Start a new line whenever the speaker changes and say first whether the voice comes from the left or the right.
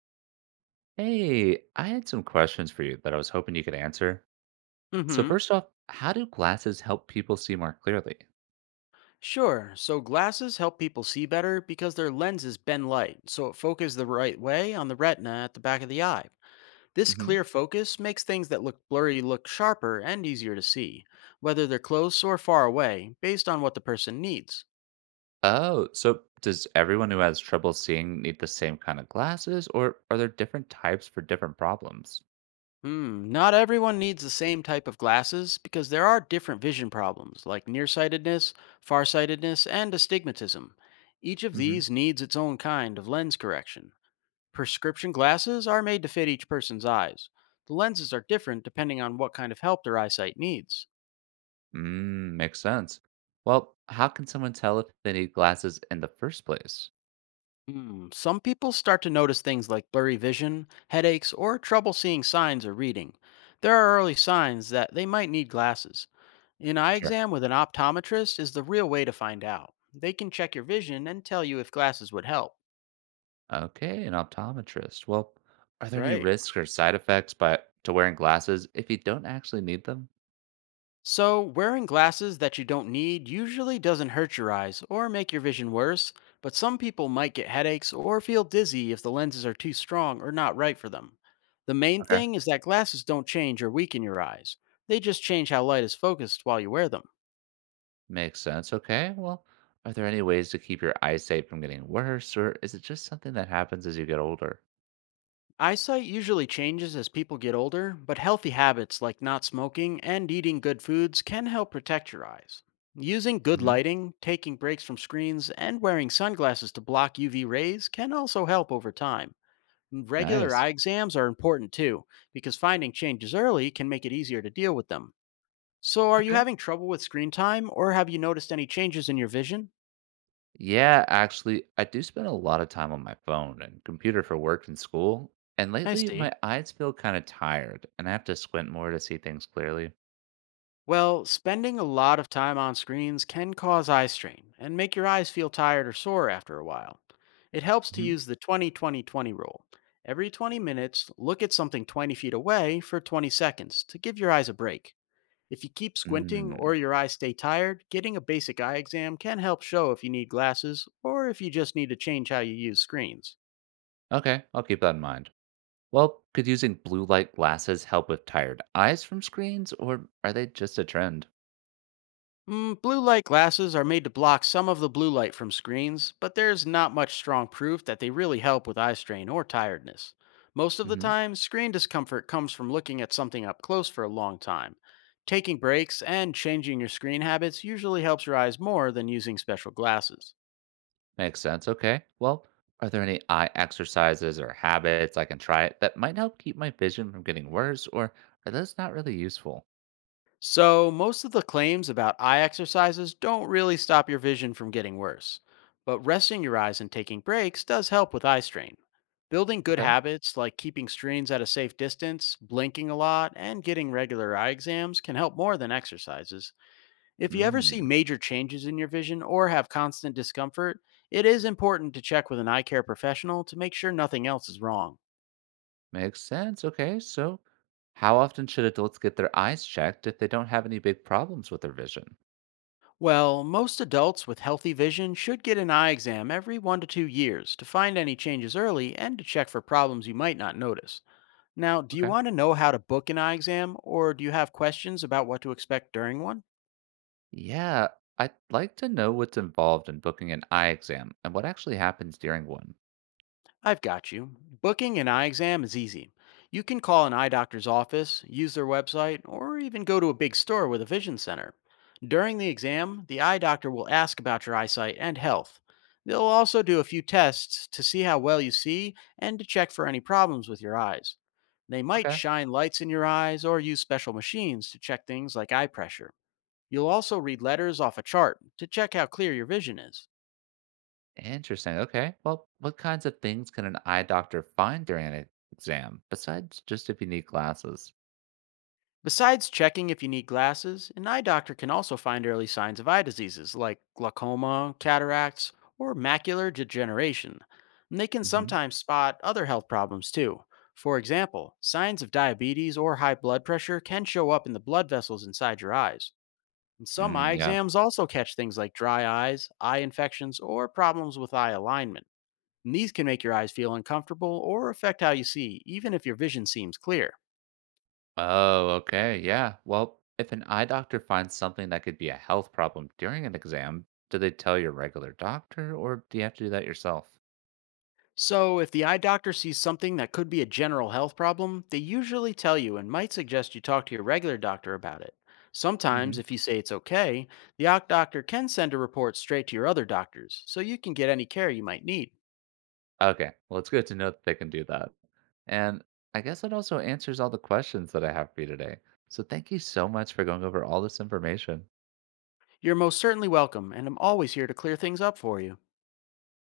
right: Hey, I had some questions for you that I was hoping you could answer. So
left: Mm-hmm.
right: first off, how do glasses help people see more clearly?
left: Sure. So glasses help people see better because their lenses bend light, so it focuses the right way on the retina at the back of the eye. This
right: Hmm.
left: clear focus makes things that look blurry look sharper and easier to see, whether they're close or far away, based on what the person needs.
right: Oh, so does everyone who has trouble seeing need the same kind of glasses, or are there different types for different problems?
left: Not everyone needs the same type of glasses because there are different vision problems like nearsightedness, farsightedness, and astigmatism. Each of
right: Hmm.
left: these needs its own kind of lens correction. Prescription glasses are made to fit each person's eyes. The lenses are different depending on what kind of help their eyesight needs.
right: Mm, makes sense. Well, how can someone tell if they need glasses in the first place?
left: Some people start to notice things like blurry vision, headaches, or trouble seeing signs or reading. There are early signs that they might need glasses. An eye
right: Sure.
left: exam with an optometrist is the real way to find out. They can check your vision and tell you if glasses would help.
right: Okay, an optometrist. Well, are there any
left: Right.
right: risks or side effects by to wearing glasses if you don't actually need them?
left: So, wearing glasses that you don't need usually doesn't hurt your eyes or make your vision worse, but some people might get headaches or feel dizzy if the lenses are too strong or not right for them. The main
right: Okay.
left: thing is that glasses don't change or weaken your eyes, they just change how light is focused while you wear them.
right: Makes sense. Okay. Well, are there any ways to keep your eyesight from getting worse, or is it just something that happens as you get older?
left: Eyesight usually changes as people get older, but healthy habits like not smoking and eating good foods can help protect your eyes. Using good
right: Hmm.
left: lighting, taking breaks from screens, and wearing sunglasses to block UV rays can also help over time. And regular
right: Nice.
left: eye exams are important too, because finding changes early can make it easier to deal with them. So, are you
right: Okay.
left: having trouble with screen time, or have you noticed any changes in your vision?
right: Yeah, actually, I do spend a lot of time on my phone and computer for work and school. And
left: I
right: lately,
left: see.
right: my eyes feel kind of tired, and I have to squint more to see things clearly.
left: Well, spending a lot of time on screens can cause eye strain and make your eyes feel tired or sore after a while. It helps to
right: Hmm.
left: use the 20 20 20 rule. Every 20 minutes, look at something 20 feet away for 20 seconds to give your eyes a break. If you keep squinting or
right: Mm.
left: your eyes stay tired, getting a basic eye exam can help show if you need glasses or if you just need to change how you use screens.
right: Okay, I'll keep that in mind. Well, could using blue light glasses help with tired eyes from screens, or are they just a trend?
left: Blue light glasses are made to block some of the blue light from screens, but there's not much strong proof that they really help with eye strain or tiredness. Most of the time, screen discomfort comes from looking at something up close for a long time. Taking breaks and changing your screen habits usually helps your eyes more than using special glasses.
right: Makes sense. Okay. Well, are there any eye exercises or habits I can try that might help keep my vision from getting worse, or are those not really useful?
left: So, most of the claims about eye exercises don't really stop your vision from getting worse, but resting your eyes and taking breaks does help with eye strain. Building good
right: Okay.
left: habits like keeping screens at a safe distance, blinking a lot, and getting regular eye exams can help more than exercises. If you ever see
right: Mm,
left: major changes in your vision or have constant discomfort, it is important to check with an eye care professional to make sure nothing else is wrong.
right: makes sense. Okay. So, how often should adults get their eyes checked if they don't have any big problems with their vision?
left: Well, most adults with healthy vision should get an eye exam every 1 to 2 years to find any changes early and to check for problems you might not notice. Now, do you
right: Okay.
left: want to know how to book an eye exam, or do you have questions about what to expect during one?
right: Yeah. I'd like to know what's involved in booking an eye exam and what actually happens during one.
left: I've got you. Booking an eye exam is easy. You can call an eye doctor's office, use their website, or even go to a big store with a vision center. During the exam, the eye doctor will ask about your eyesight and health. They'll also do a few tests to see how well you see and to check for any problems with your eyes. They might
right: Okay.
left: shine lights in your eyes or use special machines to check things like eye pressure. You'll also read letters off a chart to check how clear your vision is.
right: Interesting. Okay. Well, what kinds of things can an eye doctor find during an exam besides just if you need glasses?
left: Besides checking if you need glasses, an eye doctor can also find early signs of eye diseases like glaucoma, cataracts, or macular degeneration. And they can
right: Hmm.
left: sometimes spot other health problems too. For example, signs of diabetes or high blood pressure can show up in the blood vessels inside your eyes. And some eye
right: Mm, yeah.
left: exams also catch things like dry eyes, eye infections, or problems with eye alignment. And these can make your eyes feel uncomfortable or affect how you see, even if your vision seems clear.
right: Oh, okay. Yeah. Well, if an eye doctor finds something that could be a health problem during an exam, do they tell your regular doctor or do you have to do that yourself?
left: So, if the eye doctor sees something that could be a general health problem, they usually tell you and might suggest you talk to your regular doctor about it. Sometimes,
right: Hmm.
left: if you say it's okay, the eye doctor can send a report straight to your other doctors so you can get any care you might need.
right: Okay. Well, it's good to know that they can do that. And I guess that also answers all the questions that I have for you today. So thank you so much for going over all this information.
left: You're most certainly welcome, and I'm always here to clear things up for you.